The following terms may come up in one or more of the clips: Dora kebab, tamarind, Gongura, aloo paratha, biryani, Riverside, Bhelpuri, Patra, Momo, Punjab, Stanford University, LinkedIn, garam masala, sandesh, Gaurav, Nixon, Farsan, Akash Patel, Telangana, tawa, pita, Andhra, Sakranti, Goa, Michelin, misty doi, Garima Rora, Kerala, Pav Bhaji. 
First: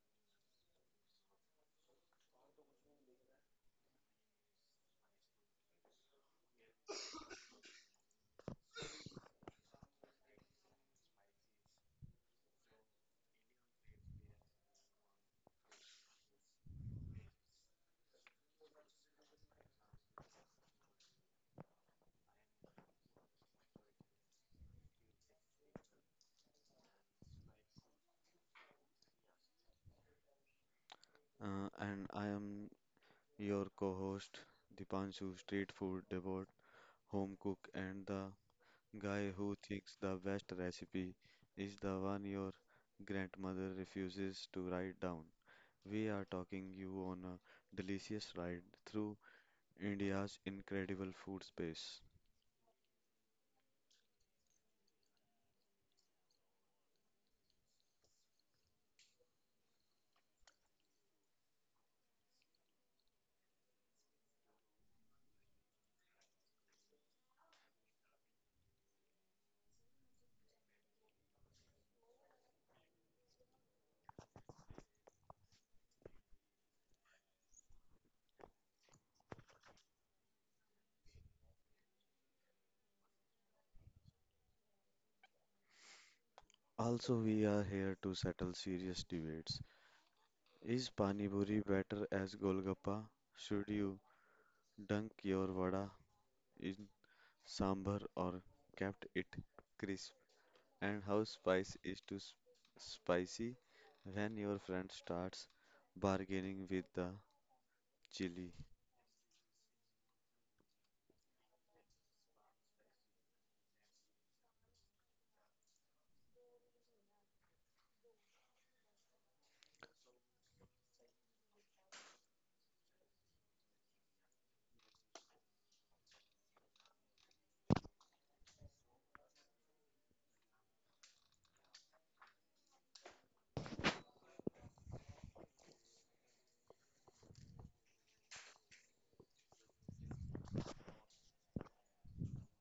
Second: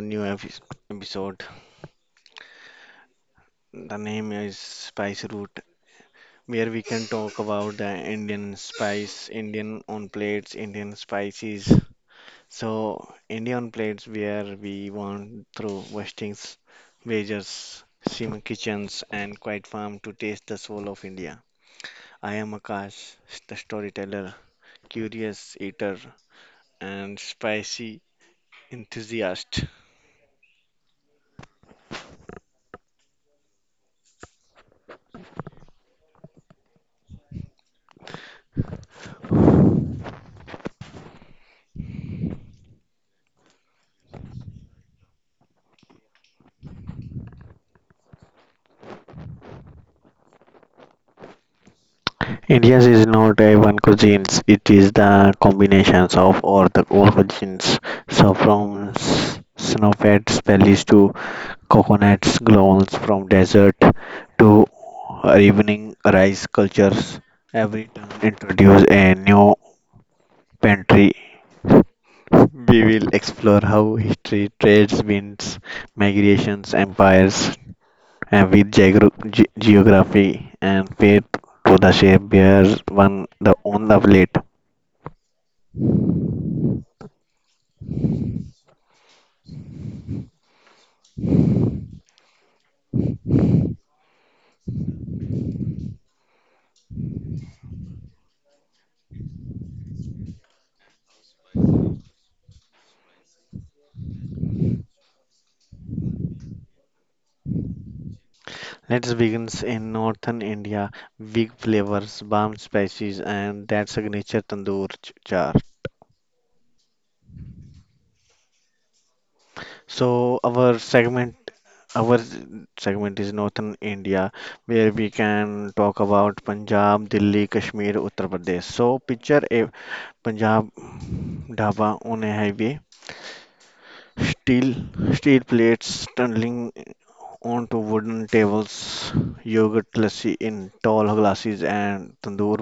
new episode. The name is Spice Route, where we can talk about the Indian spice, Indian on plates, Indian spices. So, Indian plates, where we want through Westings, Wagers, Sim Kitchens, and Quiet Farm to taste the soul of India. I am Akash, the storyteller, curious eater, and spicy enthusiast. And I am your co host, Dipanshu, street food devot, home cook, and the guy who thinks the best recipe is the one your grandmother refuses to write down. We are talking you on a delicious ride through India's incredible food space. India's is not a one cuisine; it is the combinations of all the all cuisines. So from snowflakes valleys to coconuts glowns, from desert to evening rice cultures, every town introduce a new pantry. We will explore how history, trades, winds, migrations, empires, and with geography and faith to the shape bears one the own of late. Also, we are here to settle serious debates. Is Pani Puri better as Golgappa? Should you dunk your vada in sambar or kept it crisp and how spice is too spicy when your friend starts bargaining with the chili. Let's begin in northern India. Big flavors, balm spices, and that signature tandoor char. So our segment is northern India, where we can talk about Punjab, Delhi, Kashmir, Uttar Pradesh. So picture a Punjab dhaba on a highway, steel steel plates tumbling onto wooden tables, yogurt lassi in tall glasses, and tandoor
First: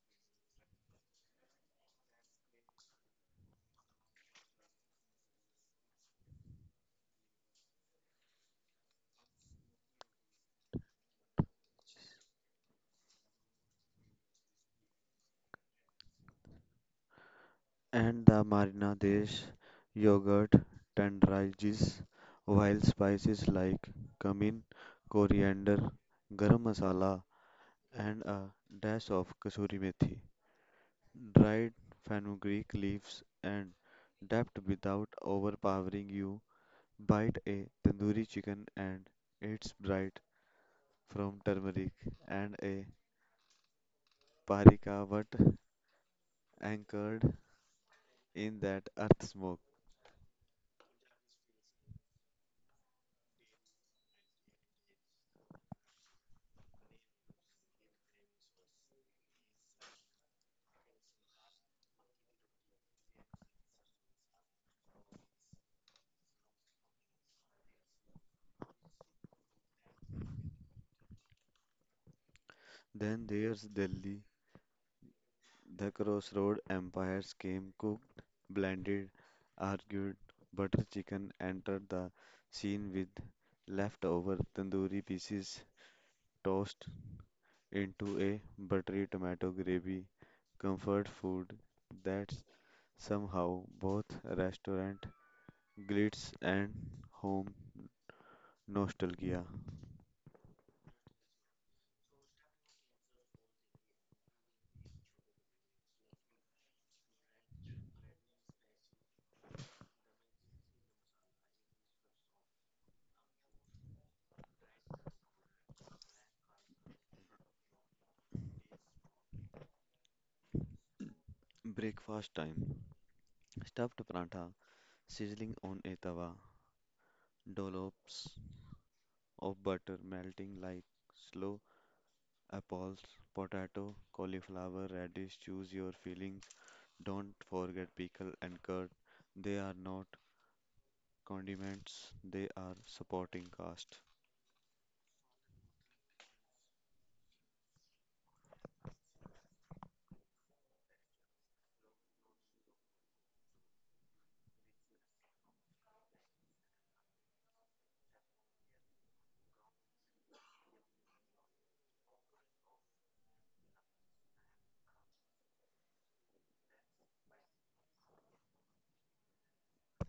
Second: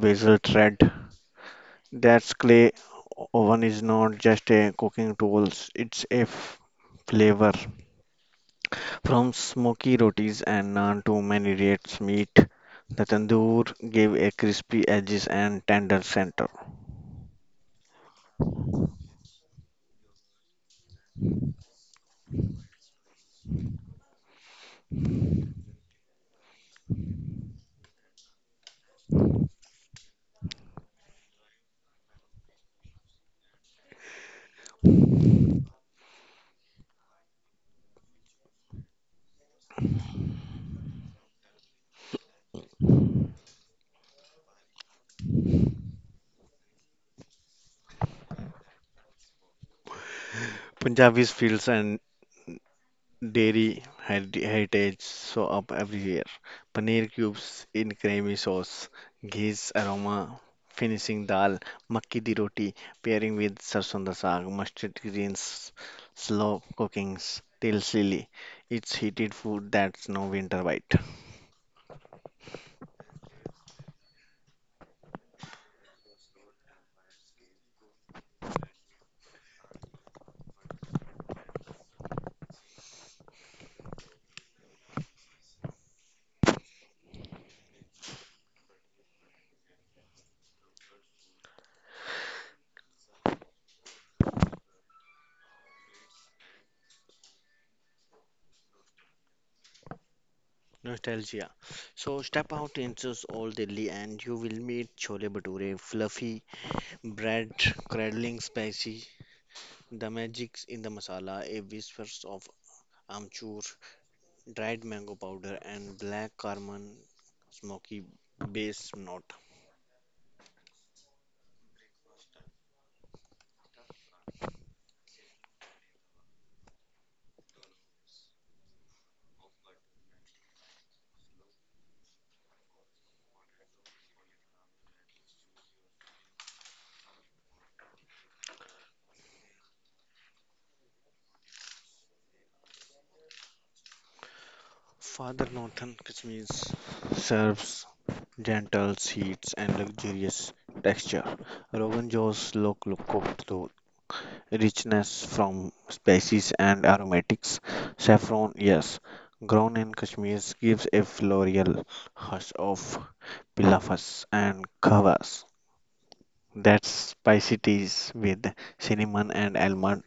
bezel thread. That's clay oven is not just a cooking tools, it's a flavor. From smoky rotis and naan to many rates meat, the tandoor gave a crispy edges and tender center. And the marinadesh yogurt tenderizes while spices like cumin coriander garam masala and a dash of kasuri methi dried fenugreek leaves and dabbed without overpowering you. Bite a tandoori chicken and its bright from turmeric and a parikavat anchored in that earth smoke. Punjabi's fields and Dairy heritage show up everywhere. Paneer cubes in creamy sauce, ghee's aroma finishing dal, makki di roti pairing with sarson da saag, mustard greens, slow cookings till silly. It's heated food that's no winter bite. Then there's Delhi, the crossroad empires came cooked, blended, argued. Butter chicken entered the scene with leftover tandoori pieces tossed into a buttery tomato gravy, comfort food that's somehow both restaurant glitz and home nostalgia. Nostalgia. So step out into all Delhi and you will meet chole bhature, fluffy bread, cradling spicy, the magic in the masala, a whispers of amchur, dried mango powder, and black cardamom smoky base note. Breakfast time. Stuffed paratha sizzling on a tawa. Dollops of butter melting like slow apples. Potato, cauliflower, radish. Choose your fillings. Don't forget pickle and curd. They are not condiments, they are supporting cast. Father Northern Kashmir serves gentle seeds and luxurious texture. Rogan Josh Lok Loko to richness from spices and aromatics. Saffron, yes, grown in Kashmir gives a floral hush of pilafas and kavas. That's spicy teas with cinnamon and almond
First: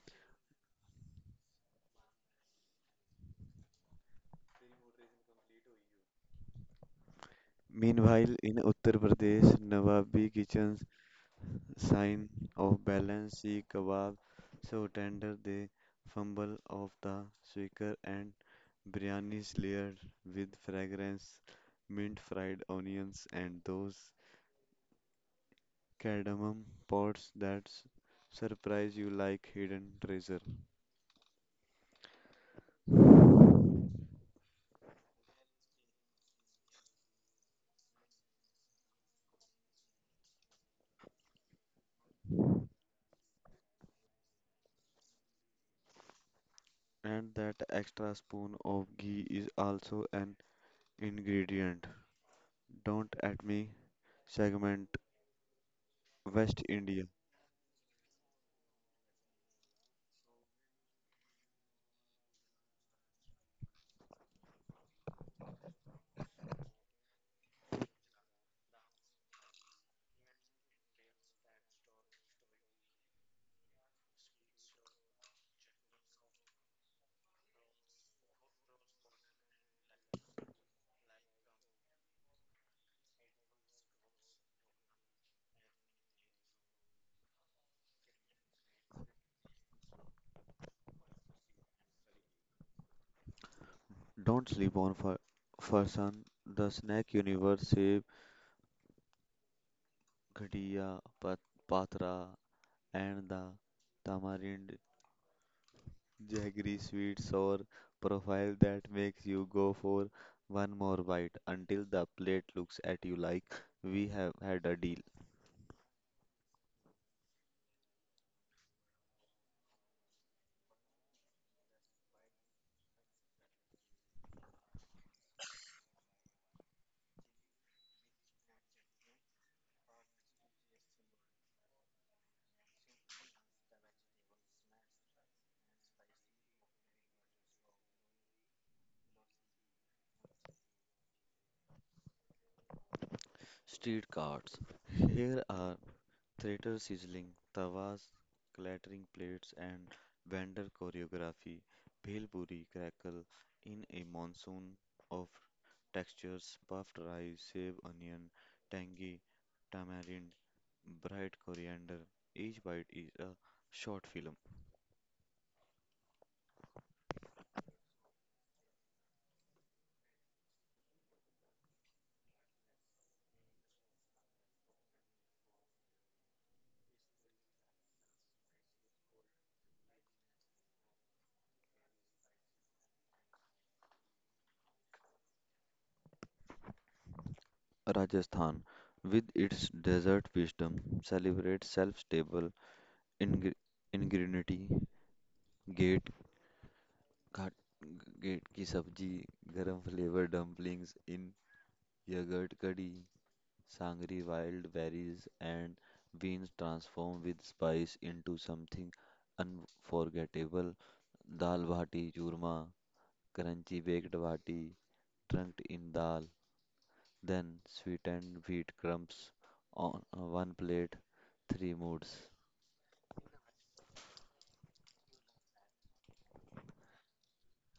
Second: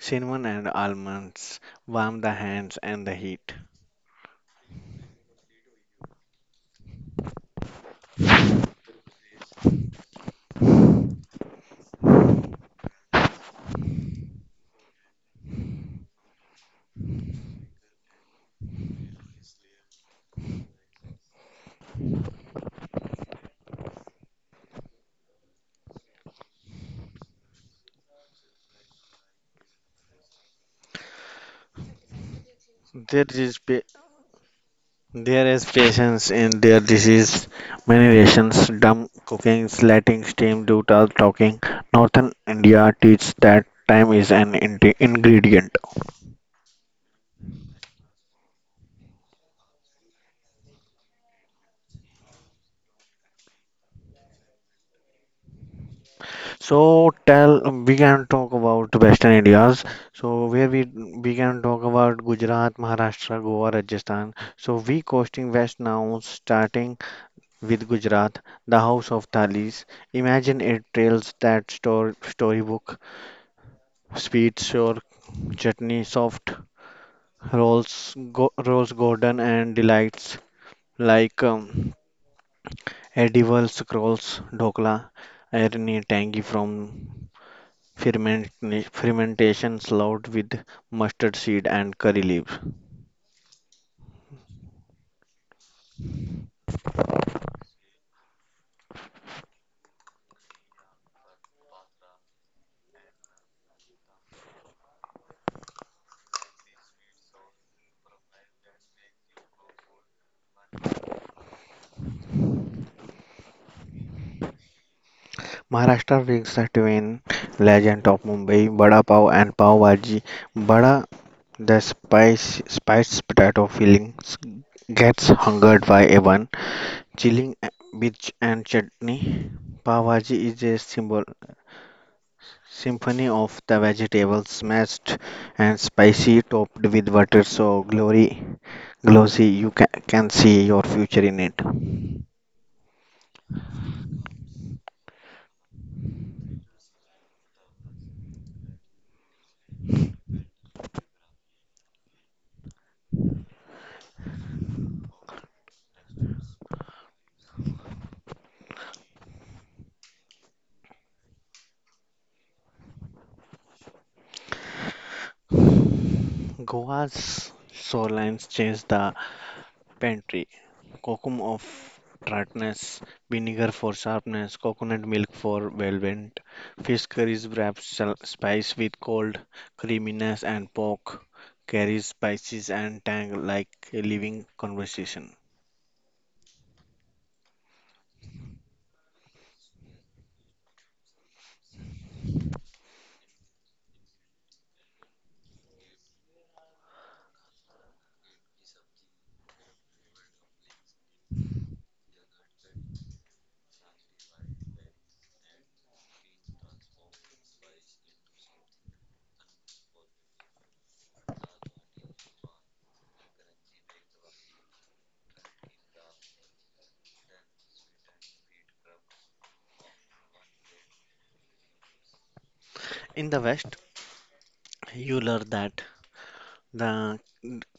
Cinnamon and almonds warm the hands and the heat. Meanwhile, in Uttar Pradesh, Nawabi kitchens sign of balance, see kebab, so tender the fumble of the shaker and biryani is layered with fragrance, mint fried onions and those cardamom pods that surprise you like hidden treasure. There is pa- there is patience in their disease. Many rations, dumb cookings, letting steam do the talking. Northern India teaches that time is an ingredient. And that extra spoon of ghee is also an ingredient. Don't at me segment West India. So tell we can talk about Western India's. So where we can talk about Gujarat, Maharashtra, Goa, Rajasthan. So we coasting west now, starting with Gujarat, the House of Thalis. Imagine it trails that storybook, sweet sour chutney, soft rolls golden and delights like edible scrolls, dhokla, irony tangy from ferment, fermentation slowed with mustard seed and curry leaves. Don't sleep on for Farsan, the snack universe saves Ghatia, Patra, and the Tamarind Jaggery sweets or profile that makes you go for one more bite until the plate looks at you like we have had a deal. Maharashtra brings the twin legend of Mumbai, Bada Pav and Pav Bhaji. Bada The spice, spiced potato fillings gets hungered by everyone, chilling with and chutney. Pav Bhaji is a symphony of the vegetables, smashed and spicy, topped with butter. So glossy, you can see your future in it. Street carts. Here are theater sizzling, tawas, clattering plates, and vendor choreography. Bhelpuri crackle in a monsoon of textures, puffed rice, save onion, tangy tamarind. Bright coriander, each bite is a short film. Goa's shorelines change the Pantry Cocoa of tartness, vinegar for sharpness, coconut milk for velvet, fish curries wrapped spice with cold creaminess, and pork carries spices and tang like a living conversation. Rajasthan, with its desert wisdom, celebrates self-stable ingre- ingenuity. Gate, ghat, gate की सब्जी, garam flavor dumplings in yogurt curry, sangri wild berries and beans transform with spice into something unforgettable. Dal bhati churma, crunchy baked bhati, trunked in dal. Then sweetened wheat crumbs on one plate, three moods. In the West, you learn that the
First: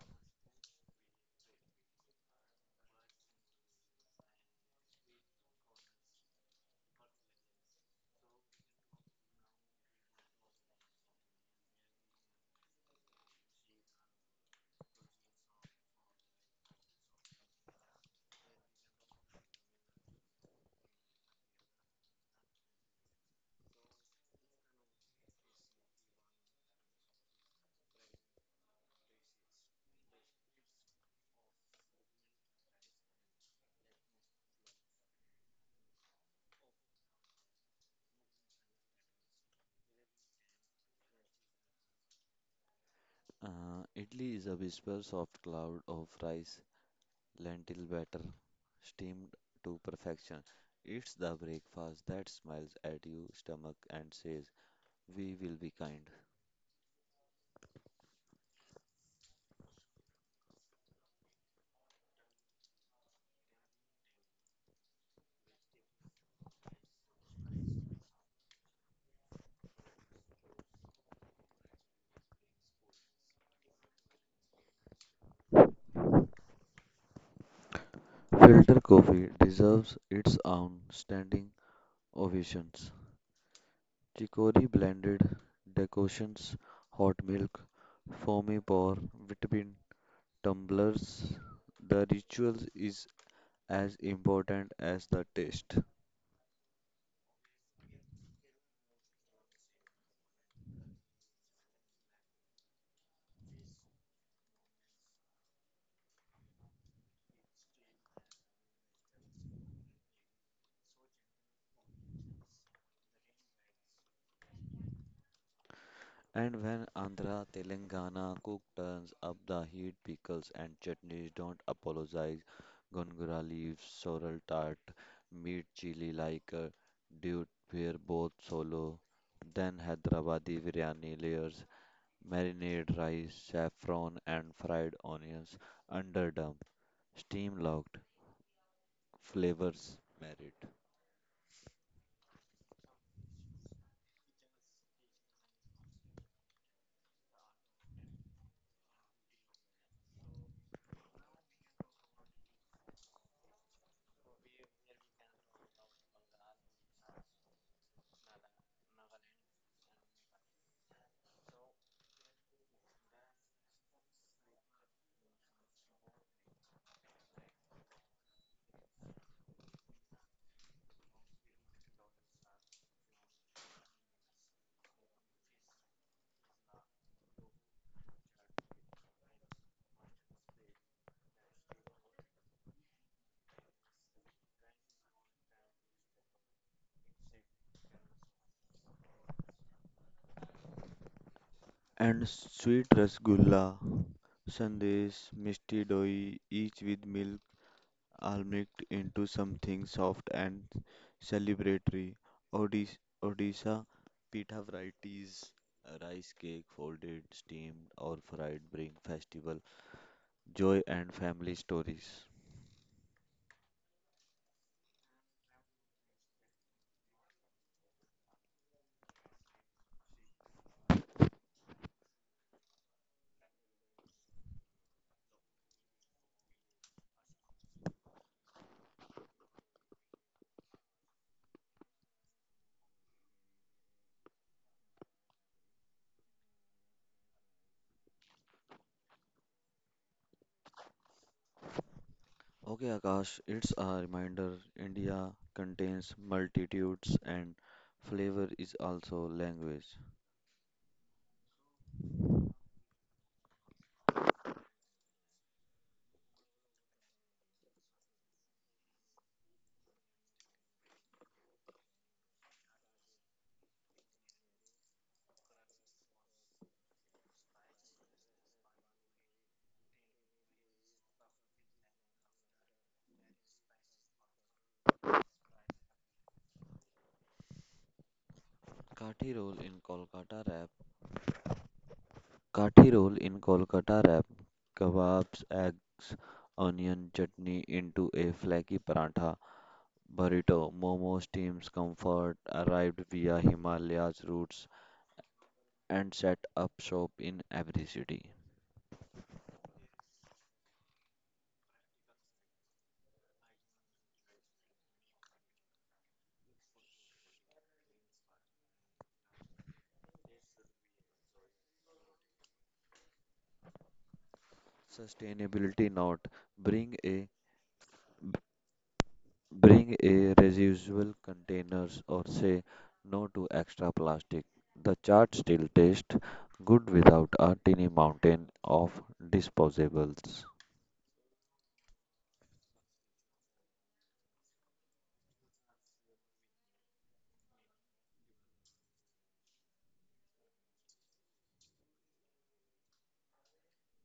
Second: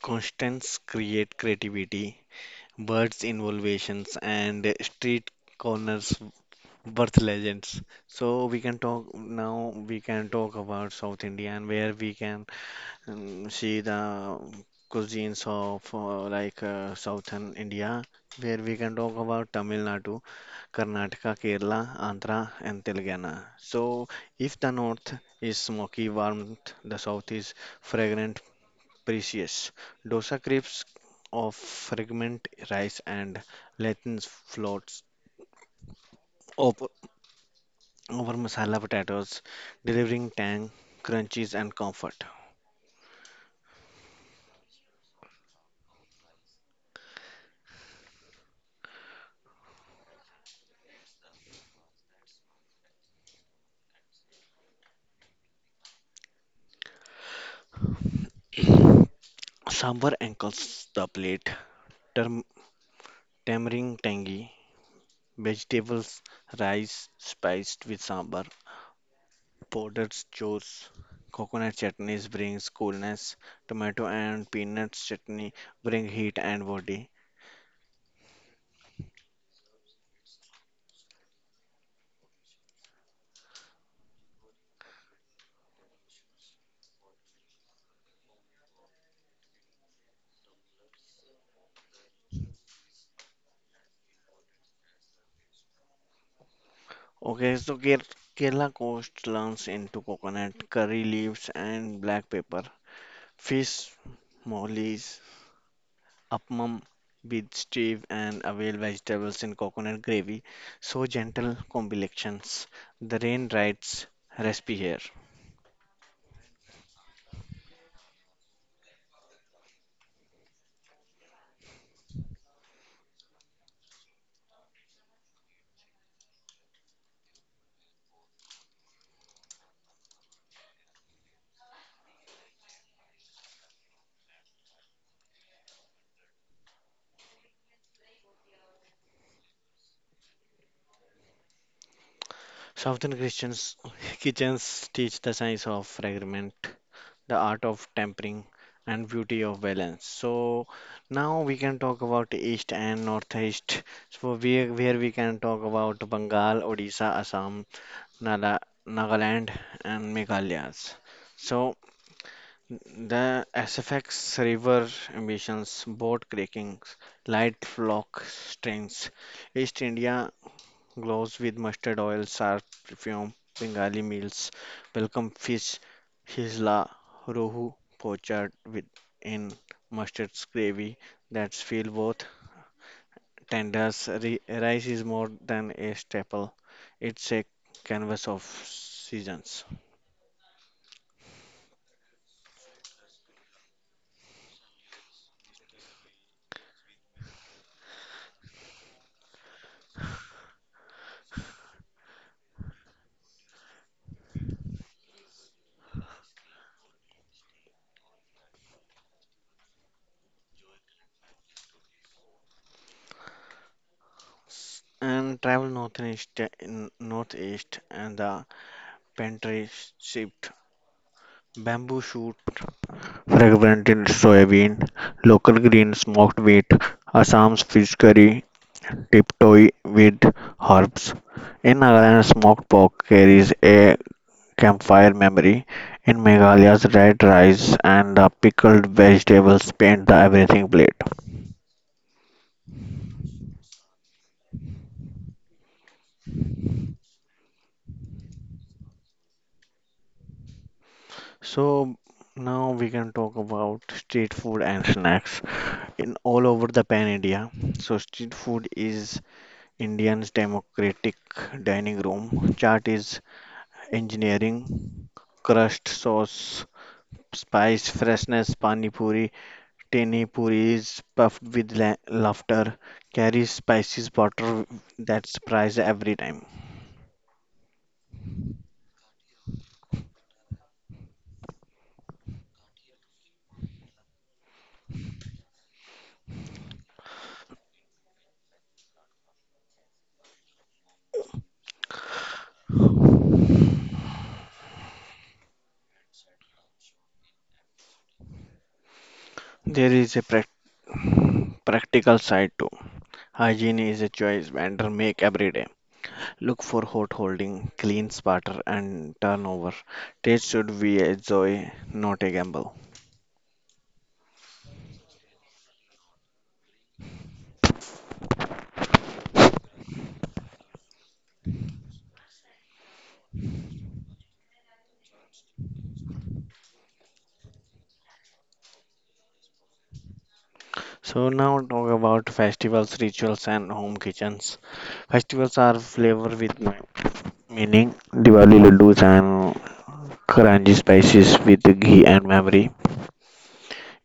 constants create creativity, birds' innovations, and street corners Birth legends. So we can talk now. We can talk about South India and where we can see the cuisines of like Southern India, where we can talk about Tamil Nadu, Karnataka, Kerala, Andhra, and Telangana. So if the North is smoky, warm, the South is fragrant, precious. Dosa crepes of fragment rice and Latin floats. Of over masala potatoes, delivering tang, crunches, and comfort. Idli is a whisper soft cloud of rice, lentil batter, steamed to perfection. It's the breakfast that smiles at you stomach and says, "We will be kind." Sambar ankles the plate, tam- tamarind tangy, vegetables, rice spiced with sambar, powdered chores, coconut chutneys brings coolness, tomato and peanuts chutney bring heat and body. Filter coffee deserves its own standing ovations. Chicory blended decoctions, hot milk, foamy pour, vitamin. Tumblers, the ritual is as important as the taste. Okay, so Kerala coast learns into coconut, curry leaves, and black pepper, fish, mollies, appam with steve and avail vegetables in coconut gravy. So gentle combinations. The rain rides recipe here. And when Andhra Telangana cook turns up the heat, pickles and chutneys don't apologize. Gongura leaves, sorrel tart, meat chili like a dude pair both solo. Then Hyderabadi biryani layers, marinade rice, saffron and fried onions, underdone, steam locked, flavors married. Southern Christians kitchens teach the science of fragment, the art of tempering, and beauty of balance. So now we can talk about east and northeast. So where we can talk about Bengal, Odisha, Assam, Nala, Nagaland, and Meghalayas. So the SFX river ambitions, boat creakings, light flock strains. East India glows with mustard oil, sharp perfume, Bengali meals, welcome fish, hisla, rohu, poached with in mustard gravy that's feel both tenders. Rice is more than a staple; it's a canvas of seasons And sweet rasgulla, sandesh, misty doi, each with milk all mixed into something soft and celebratory. Odis- Odisha pita varieties, rice cake, folded, steamed, or fried, bring festival joy and family stories. and travel northeast in northeast and the Pantry shipped bamboo shoot fragrant in soybean, local green smoked wheat, Assam's fish curry, tiptoe with herbs. In Nagaland, smoked pork carries a campfire memory. In Meghalaya's red rice and the pickled vegetables paint the everything plate. Okay, Akash, it's a reminder India contains multitudes and flavor is also language. So now we can talk about street food and snacks in all over the pan India. So street food is Indian's democratic dining room chart is engineering, crust, sauce, spice, freshness, pani puri, teni puri is puffed with laughter, carries spices butter that surprise every time. Kathi roll in Kolkata wrap Kathi roll in Kolkata wrap kebabs, eggs, onion chutney into a flaky paratha. Burrito, Momo Steam's comfort arrived via Himalayas routes and set up shop in every city. There is a prac- practical side too. Hygiene is a choice vendor make every day. Look for hot holding, clean spatter and turnover. Taste should be a joy, not a gamble. Sustainability note: bring a bring a reusable containers or say no to extra plastic. The chart still tastes good without a tiny mountain of disposables. So now talk about festivals, rituals, and home kitchens. Festivals are flavor with meaning. Diwali laddus and crunchy spices with ghee and memory.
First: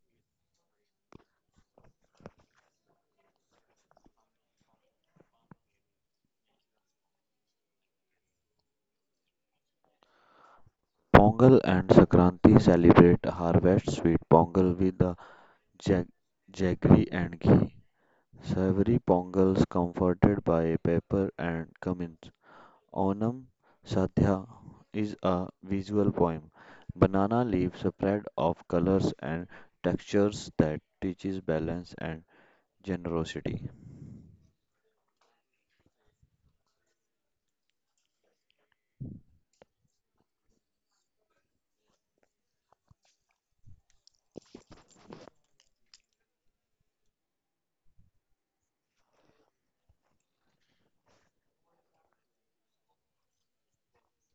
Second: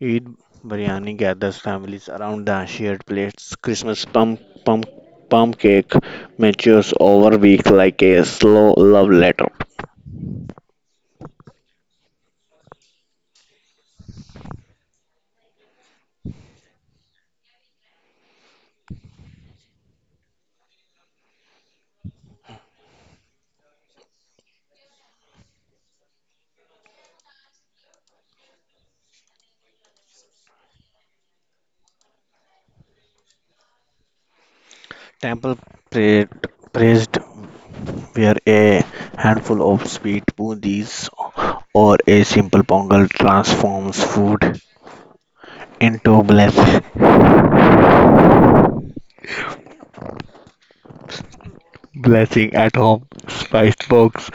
Eid biryani gathers families around the shared plates. Christmas pump cake matures over week like a slow love letter. Pongal and Sakranti celebrate harvest sweet pongal with the jag- jaggery and ghee. Savory pongals comforted by pepper and cumin. Onam Sadhya is a visual poem. Banana leaves spread of colors and textures that teaches balance and generosity. Temple prayed, praised where a handful of sweet boondies or a simple pongal transforms food into blessing at home. Spice box,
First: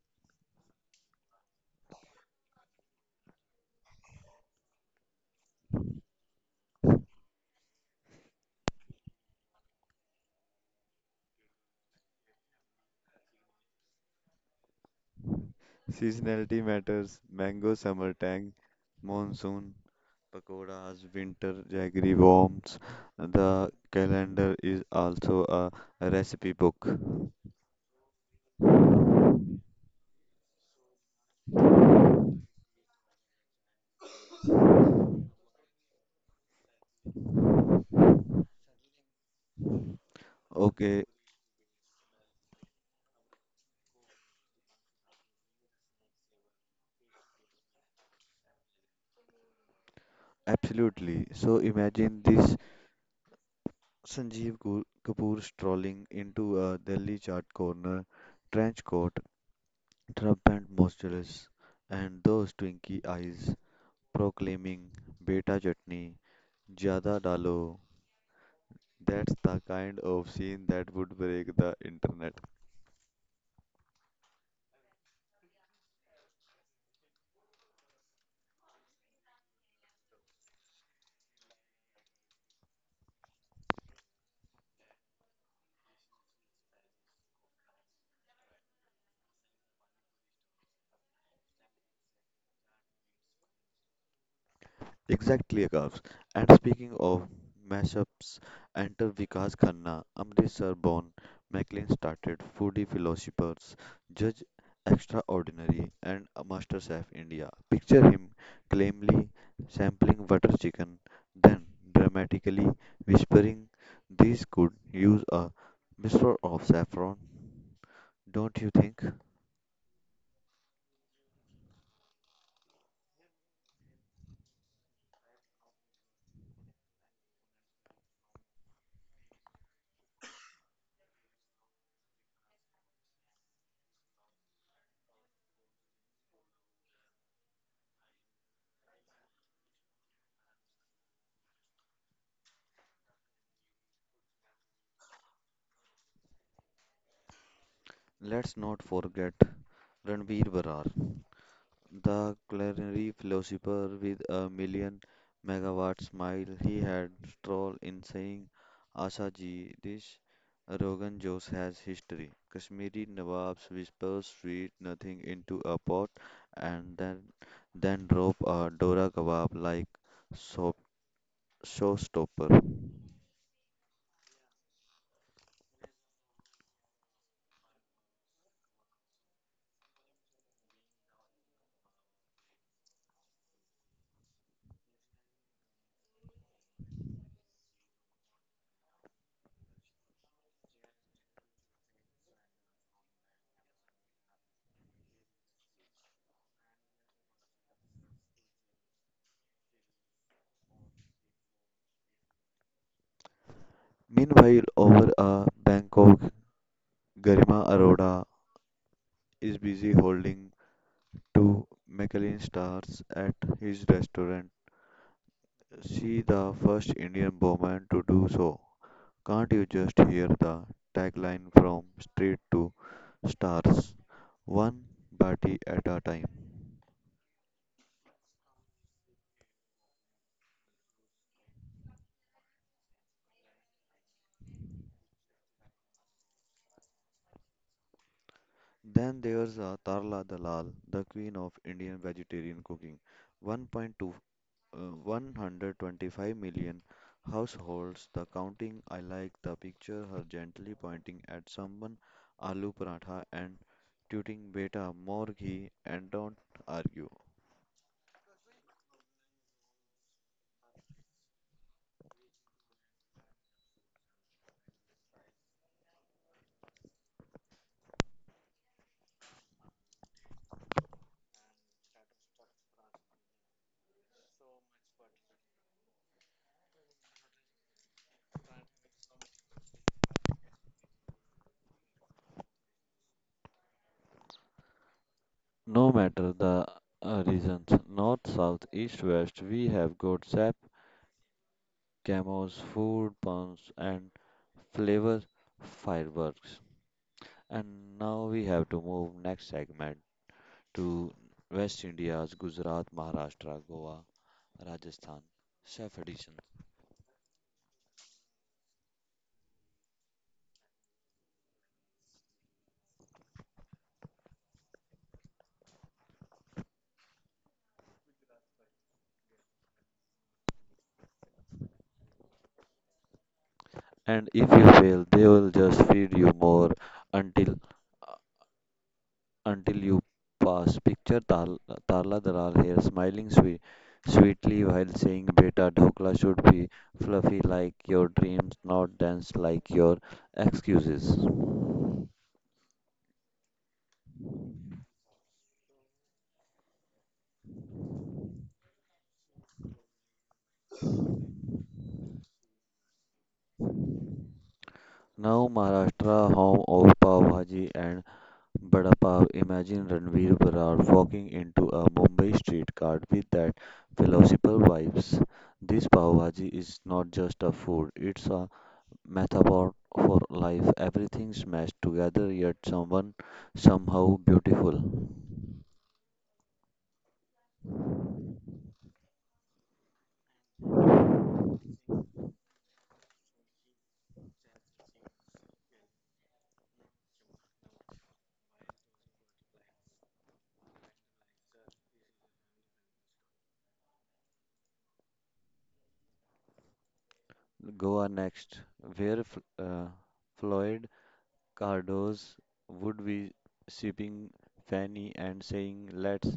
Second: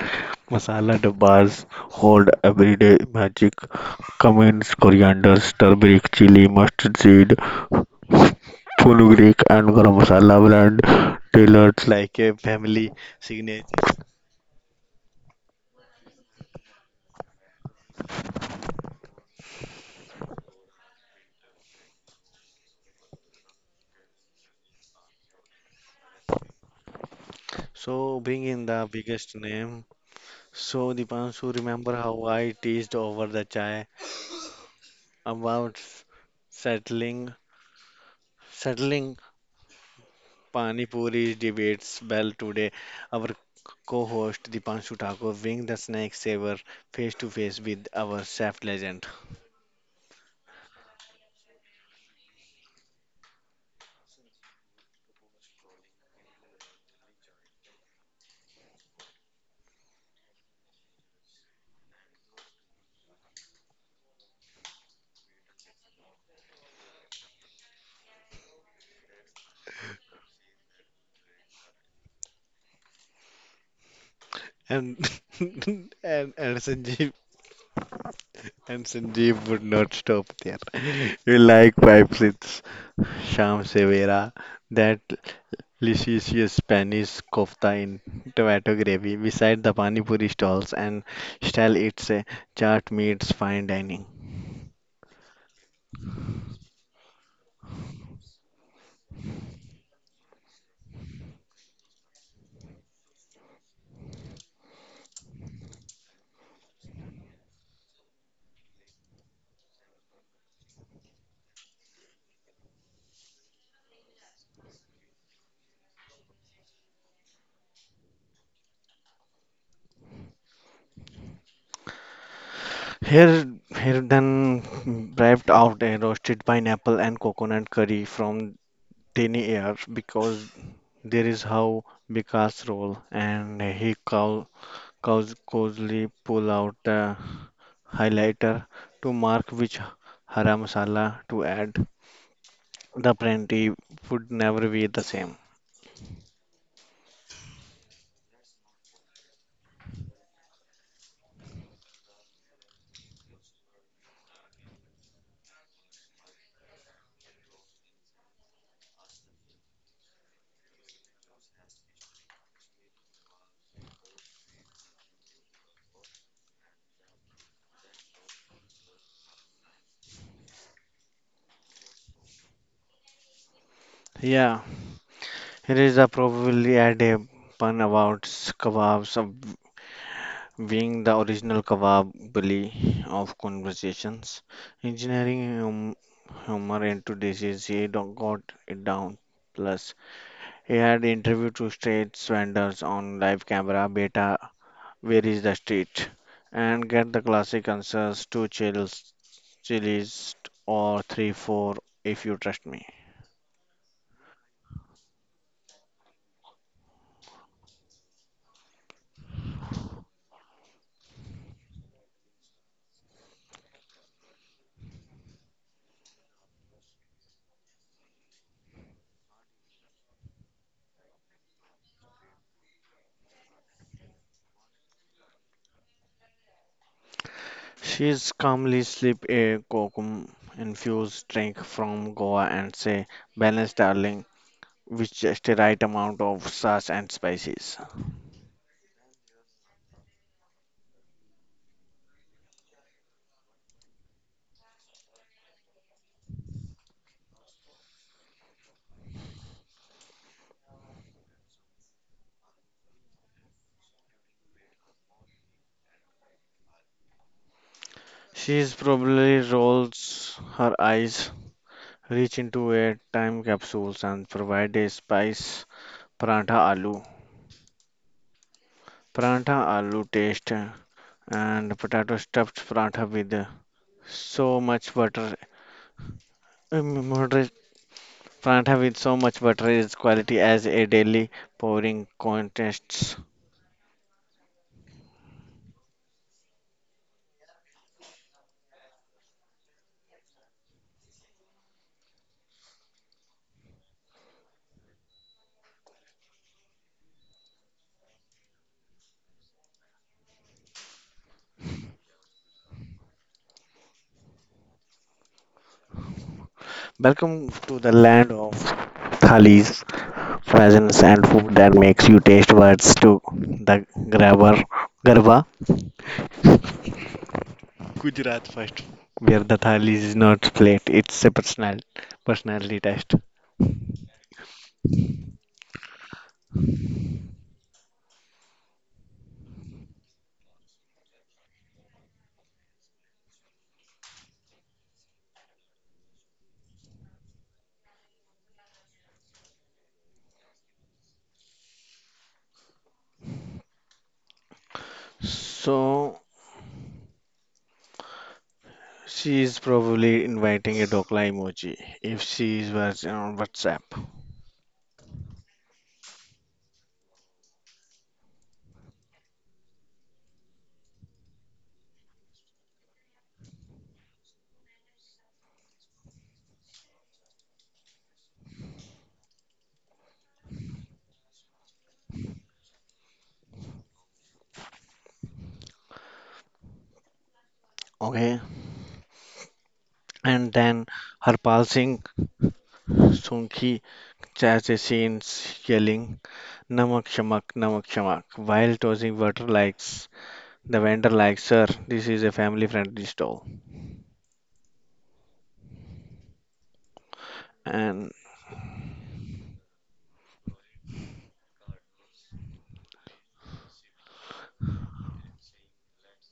masala dabbas hold everyday magic. Cummins, coriander, turmeric, chili, mustard seed, fenugreek, and garam masala brand tailored like a family signature. Seasonality matters. Mango summer tang, monsoon Pakoras, winter jaggery worms. The calendar is also a recipe book. So bring in the biggest name. So Dipanshu, remember how I teased over the chai about settling, settling Pani Okay, Puri debates well today. Our co-host Dipanshu Thakur wing the snack saver face to face with our chef legend. absolutely. So imagine this: Sanjeev Kapoor strolling into a Delhi chart corner, trench coat, Trump and moistureless, and those twinky eyes proclaiming beta chutney, jada dalo. That's the kind of scene that would break the internet. And and, and Sanjeev and Sanjeev would not stop there. You like pipes. It's Sham Severa, that delicious Spanish kofta in tomato gravy beside the Pani Puri stalls and style it's a chart meets fine dining. Exactly, Akash. And speaking of mashups, enter Vikas Khanna, Amritsar born, Maclean started, foodie philosophers, judge extraordinary, and a master chef India. Picture him calmly sampling butter chicken, then dramatically whispering, these could use a mixture of saffron, don't you think? Here, here then braved out a roasted pineapple and coconut curry from tiny air because there is how Vikas roll and he cows cozily pull out a highlighter to mark which hara masala to add. The plenty would never be the same. Let's not forget Ranveer Barrar, the culinary philosopher with a million megawatt smile he had stroll in saying, Asha ji, this Rogan Josh has history. Kashmiri Nawabs whisper sweet nothing into a pot and then drop a Dora kebab like soap, showstopper. Yeah, here is a probably add a pun about kebabs being the original Kawabali of conversations. Engineering humor into this he don't got it down. Plus, he had interview two street vendors on live camera, beta, where is the street? And get the classic answers, two chilies, or three, four, if you trust me. Meanwhile, over a Bangkok, Garima Arora is busy holding two Michelin stars at his restaurant. She the first Indian woman to do so. Can't you just hear the tagline from street to stars? One bati at a time. She's calmly slip a kokum infused drink from Goa and say, balance darling, with just the right amount of sauce and spices. Then there's Tarla Dalal, the queen of Indian vegetarian cooking. 1.2, uh, 125 million households, the counting. I like the picture, her gently pointing at someone, aloo paratha, and tooting beta, more ghee, and don't argue. She probably rolls her eyes, reach into a time capsule and provide a spice paratha aloo. Paratha aloo taste and potato stuffed paratha with so much butter. Moderate paratha with so much butter is quality as a daily pouring contests. No matter the reasons, north, south, east, west, we have got sap, camos, food, puns, and flavor fireworks. And now we have to move next segment to West India's Gujarat, Maharashtra, Goa, Rajasthan, chef edition. Welcome to the land of thalis. Fashions and food that makes you taste words to the grabber garba. Gujarat first, where the thali is not plate, it's a personality test. And if you fail, they will just feed you more until until you pass. Picture Tarla Dalal here smiling sweetly while saying, Beta, dhokla should be fluffy like your dreams, not dense like your excuses. So she is probably inviting a dokla emoji if she is was on WhatsApp. Now, Maharashtra, home of Pav Bhaji and Bada Pav, imagine Ranveer Brar walking into a Mumbai street cart with that philosophical vibes. This Pav Bhaji is not just a food, it's a metaphor for life. Everything smashed together, yet someone somehow beautiful. Okay, and then her pulsing sunki chase scenes yelling namak shamak while tossing water likes the vendor likes her, this is a family friendly stall. Goa And next, where Floyd Cardoz would be sipping Fanny and saying, "Let's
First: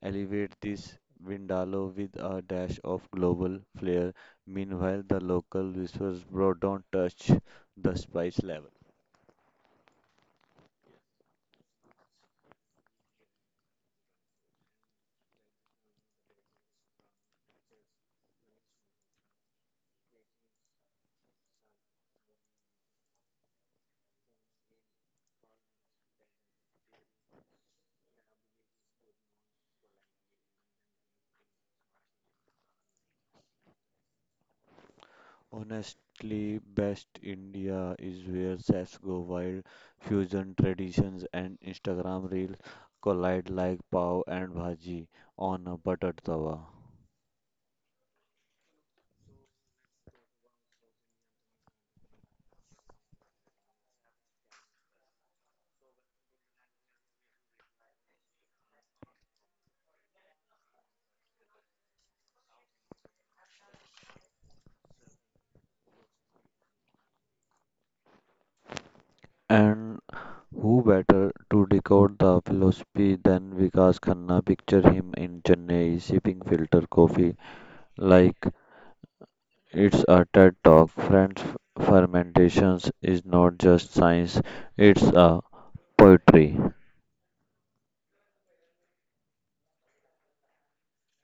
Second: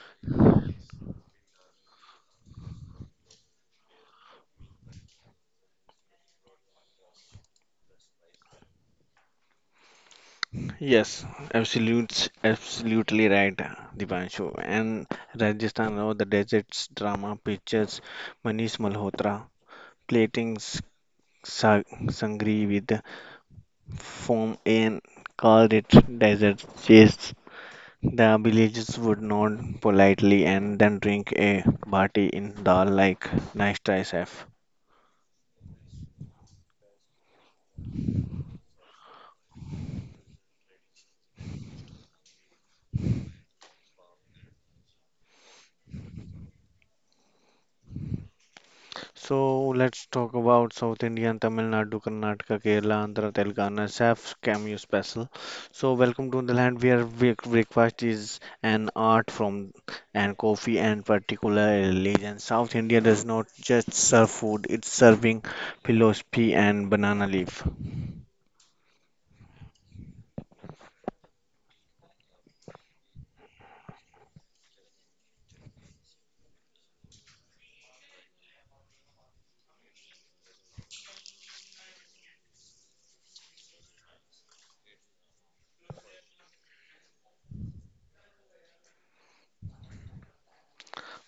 elevate this Vindaloo with a dash of global flair." Meanwhile, the local whispers, "Bro, don't touch the spice level." yes, absolutely right, Dipanshu. And Rajasthan Raw, the deserts drama pictures, Manish Malhotra, plating sa sangri with foam and called it desert chase. The villagers would nod politely and then drink a bati in dal like nice try, chef. Honestly, best India is where chefs go wild, fusion traditions and Instagram reels collide like pav and bhaji on a buttered tawa. So let's talk about South Indian, Tamil Nadu, Karnataka, Kerala, Andhra, Telangana, Chef's Cameo Special. So welcome to the land where breakfast is an art from and coffee and particularly and South India does not just serve food, it's serving philosophy and banana leaf. And who better to decode the philosophy than Vikas Khanna? Picture him in Chennai sipping filter coffee like it's a TED talk. Friends, fermentations is not just science, it's a poetry.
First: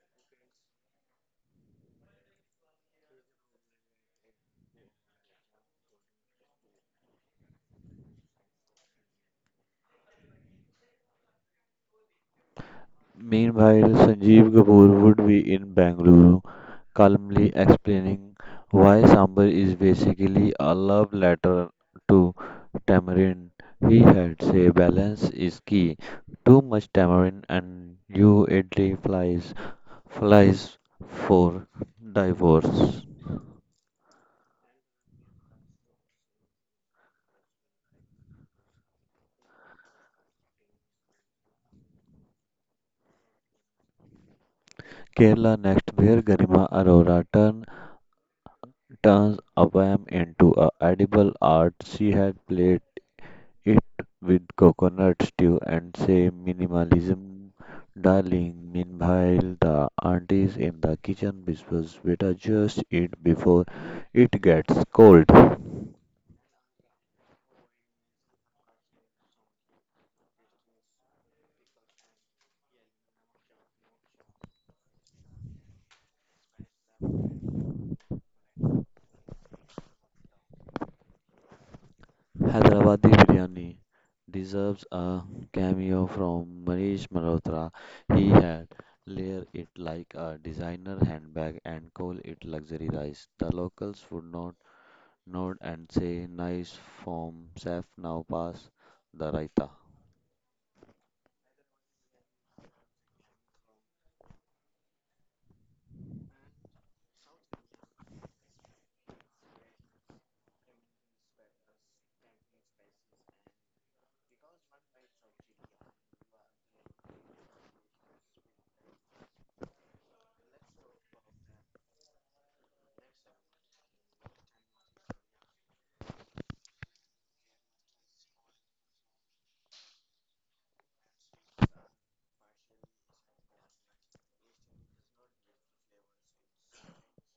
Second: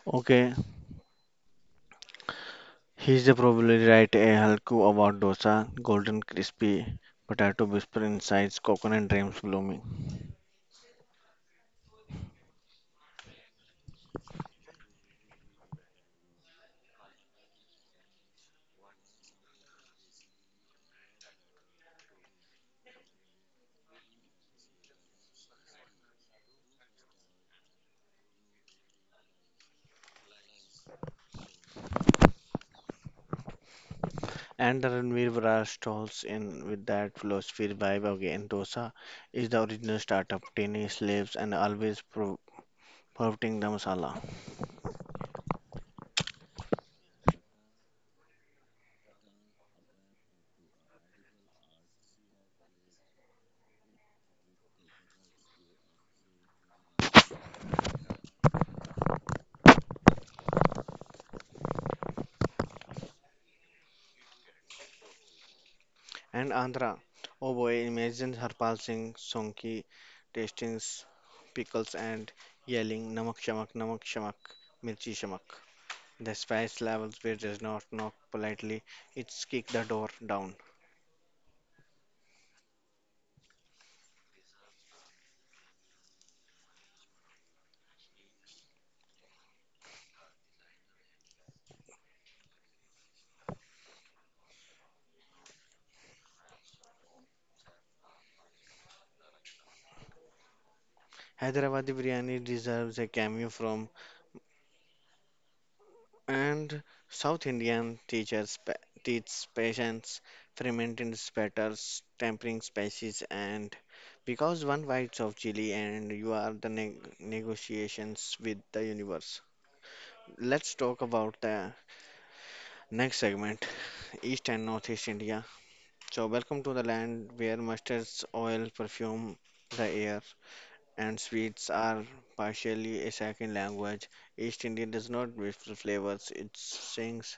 Okay, he's the probably right a Halku about dosa, golden crispy, potato whisper insides, coconut dreams blooming. Meanwhile, Sanjeev Kapoor would be in Bangalore, calmly explaining why Sambar is basically a love letter to tamarind. He had said balance is key. Too much tamarind and you idly flies for divorce. And Ranveer Bra stalls in with that philosophy vibe again. Dosa is the original startup, tiny slaves and always promoting the masala. Kerala next, where Garima Arora turns a poem into a edible art. She had played it with coconut stew and say minimalism darling. Meanwhile the aunties in the kitchen whispers better just eat before it gets cold. And Andhra, oh boy, imagine Harpal Singh, Sonki, tastings, pickles and yelling Namak Shamak, Namak Shamak, Mirchi Shamak. The spice levels where does not knock politely, it's kick the door down. Hyderabadi biryani deserves a cameo from Manish Malhotra. He had layer it like a designer handbag and call it luxury rice. The locals would not nod and say nice form chef, now pass the raita. Hyderabadi biryani deserves a cameo from. And South Indian teachers teach patience, fermenting batters, tempering spices, and because one bites of chili and you are the negotiations with the universe. Let's talk about the next segment, East and Northeast India. So welcome to the land where mustards, oil, perfume, the air, and sweets are partially a second language. East India does not whistle flavors; it sings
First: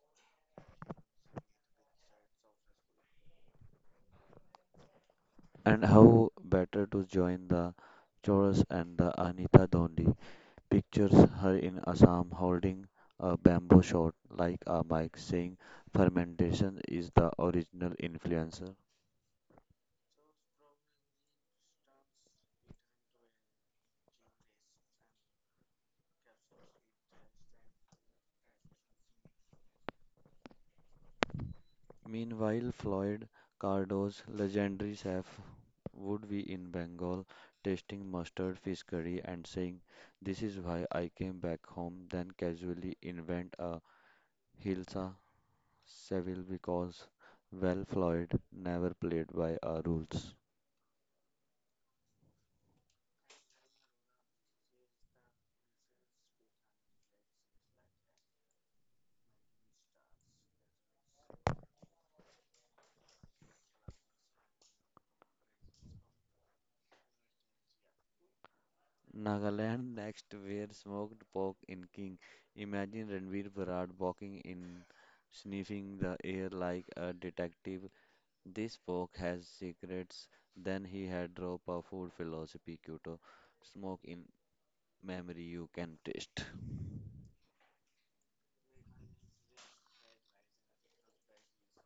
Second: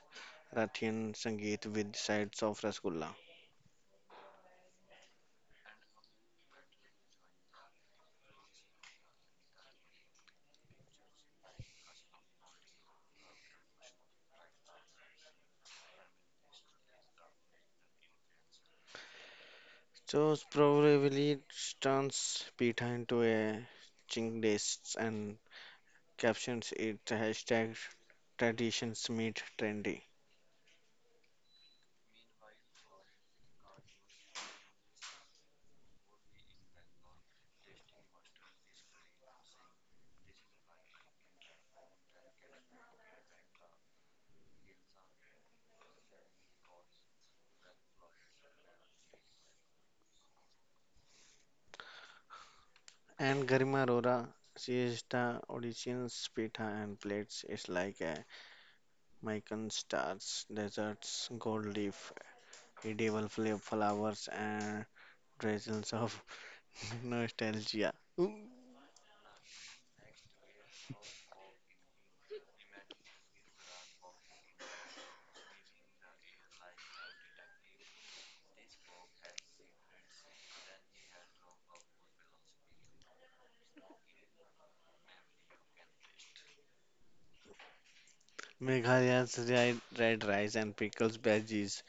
Rathian Sangeet with sides of Rasgulla. And how better to join the chorus and the Anita Dondi pictures her in Assam holding a bamboo shot like a mic saying fermentation is the original influencer. So probably turns pita into a chink dish and captions it hashtag traditions meet trendy. Meanwhile, Floyd Cardo's legendary chef would be in Bengal tasting mustard fish curry and saying, this is why I came back home, then casually invent a hilsa Seville because, well, Floyd never played by our rules. And Garima Rora, she is the audition's pita and plates. It's like a Mikan stars, deserts, gold leaf, medieval flowers and drizzles of nostalgia. Nagaland next, where smoked pork in king. Imagine Ranveer Bharat walking in, sniffing the air like a detective. This pork has secrets. Then he had drop of food philosophy, Kyoto. Smoke in memory you can taste. Meghalayas red rice and pickles veggies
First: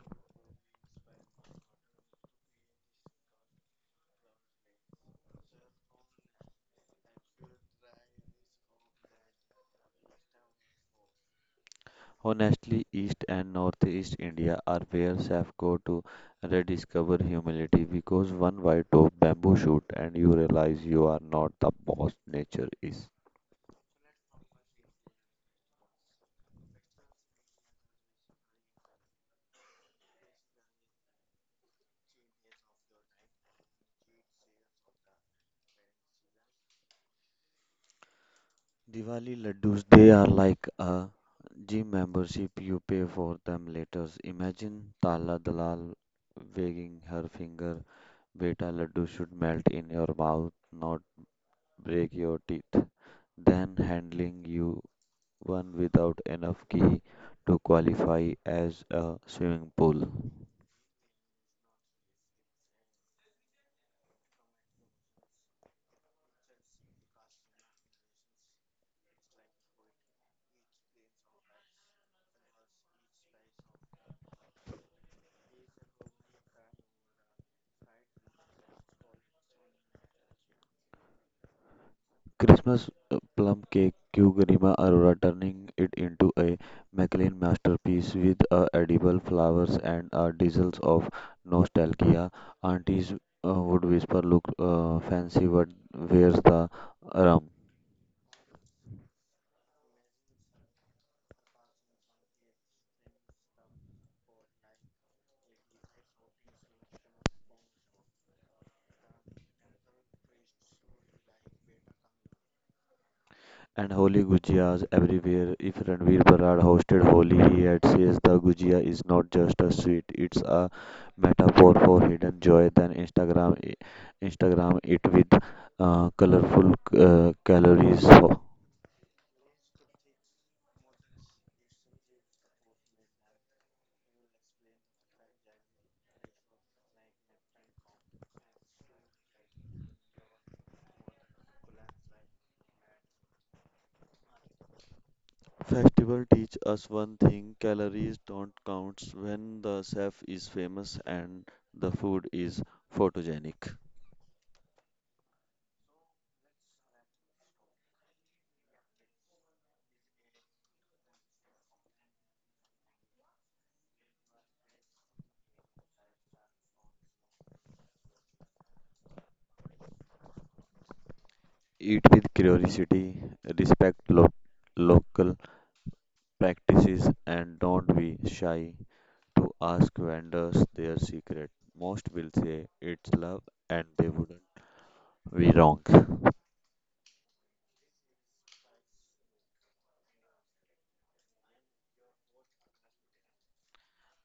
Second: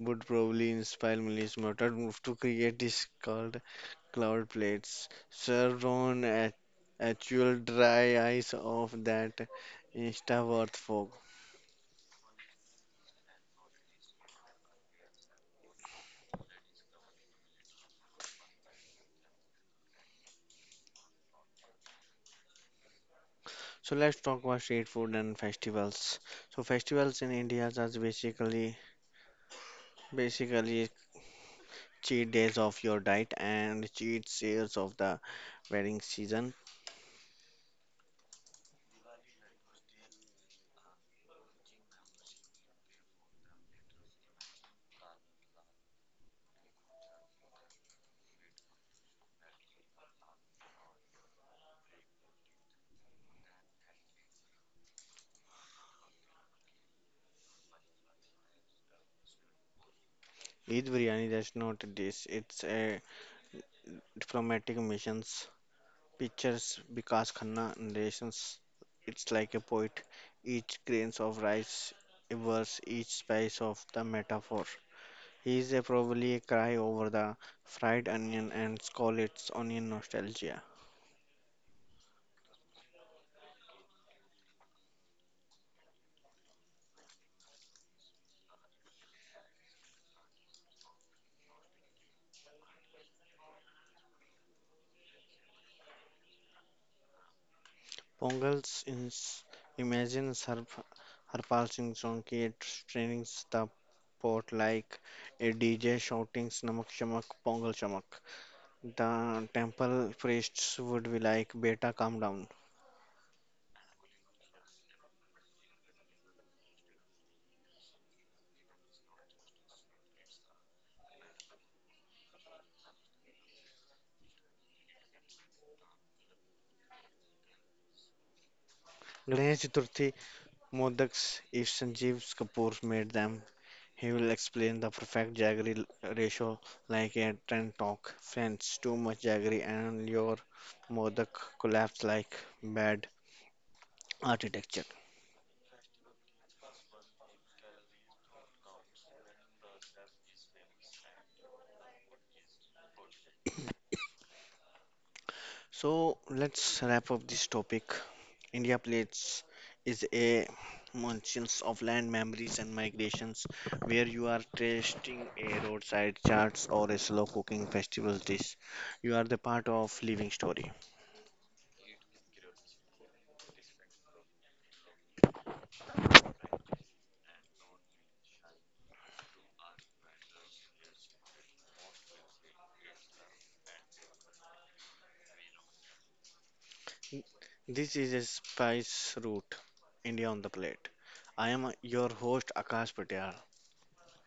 would probably inspire Mili's murdered move to create dish called cloud plates, served on a actual dry ice of that Instaworth folk. Honestly, East and Northeast India are where chefs go to rediscover humility because one white of bamboo shoot and you realize you are not the boss, nature is. So let's talk about street food and festivals. So festivals in India are basically cheat days of your diet and cheat sales of the wedding season. Diwali laddus, they are like a gym membership, you pay for them later. Imagine Tala Dalal wagging her finger, beta laddu should melt in your mouth, not break your teeth. Then handling you one without enough key to qualify as a swimming pool. Eid biryani that's not a dish; it's a diplomatic mission. Pictures Vikas Khanna narrations. It's like a poet. Each grains of rice, a verse, each spice of the metaphor. He is a probably a cry over the fried onion and call its onion nostalgia. Christmas plum cake Q Garima Arora turning it into a Maclean masterpiece with edible flowers and drizzles of nostalgia. Aunties would whisper, "Look fancy, but where's the rum?" Pongal's imagines her pulsing donkey straining the pot like a DJ shouting Snamak Shamak Pongal Shamak. The temple priests would be like, Beta, calm down. And holy gujiyas everywhere. If Ranveer Barad hosted Holi, he had says the gujia is not just a sweet; it's a metaphor for hidden joy. Then Instagram it with colorful calories. Ganesh Chaturthi Modaks, if Sanjeev Kapoor made them, he will explain the perfect jaggery ratio like a trend talk. Friends, too much jaggery and your modak collapse like bad architecture. Festival teach us one thing: calories don't count when the chef is famous and the food is photogenic. So let's wrap up this topic. India plates is a munchkins of land memories and migrations where you are tasting a roadside charts or a slow cooking festival dish. You are the part of living story. Eat with curiosity, respect local practices, and don't be shy to ask vendors their secret. Most will say it's love and they wouldn't be wrong. This is a Spice Route, India on the Plate. I am your host Akash Patel.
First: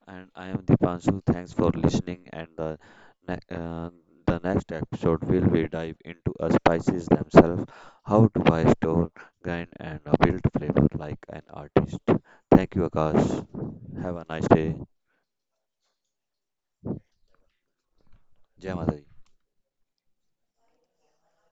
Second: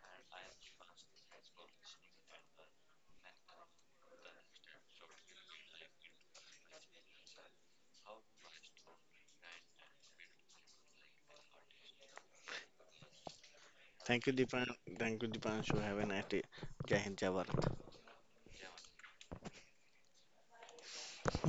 And I am Dipanshu. Thanks for listening. And ne- uh, the next episode will we dive into a spices themselves, how to buy, store, grind, and build flavor like an artist. Thank you, Akash. Have Thank a you, nice Deepan. day. Thank you, Deepanshu. Have a nice day. Jai Hind, Jai Bharat. Jai Mata Di.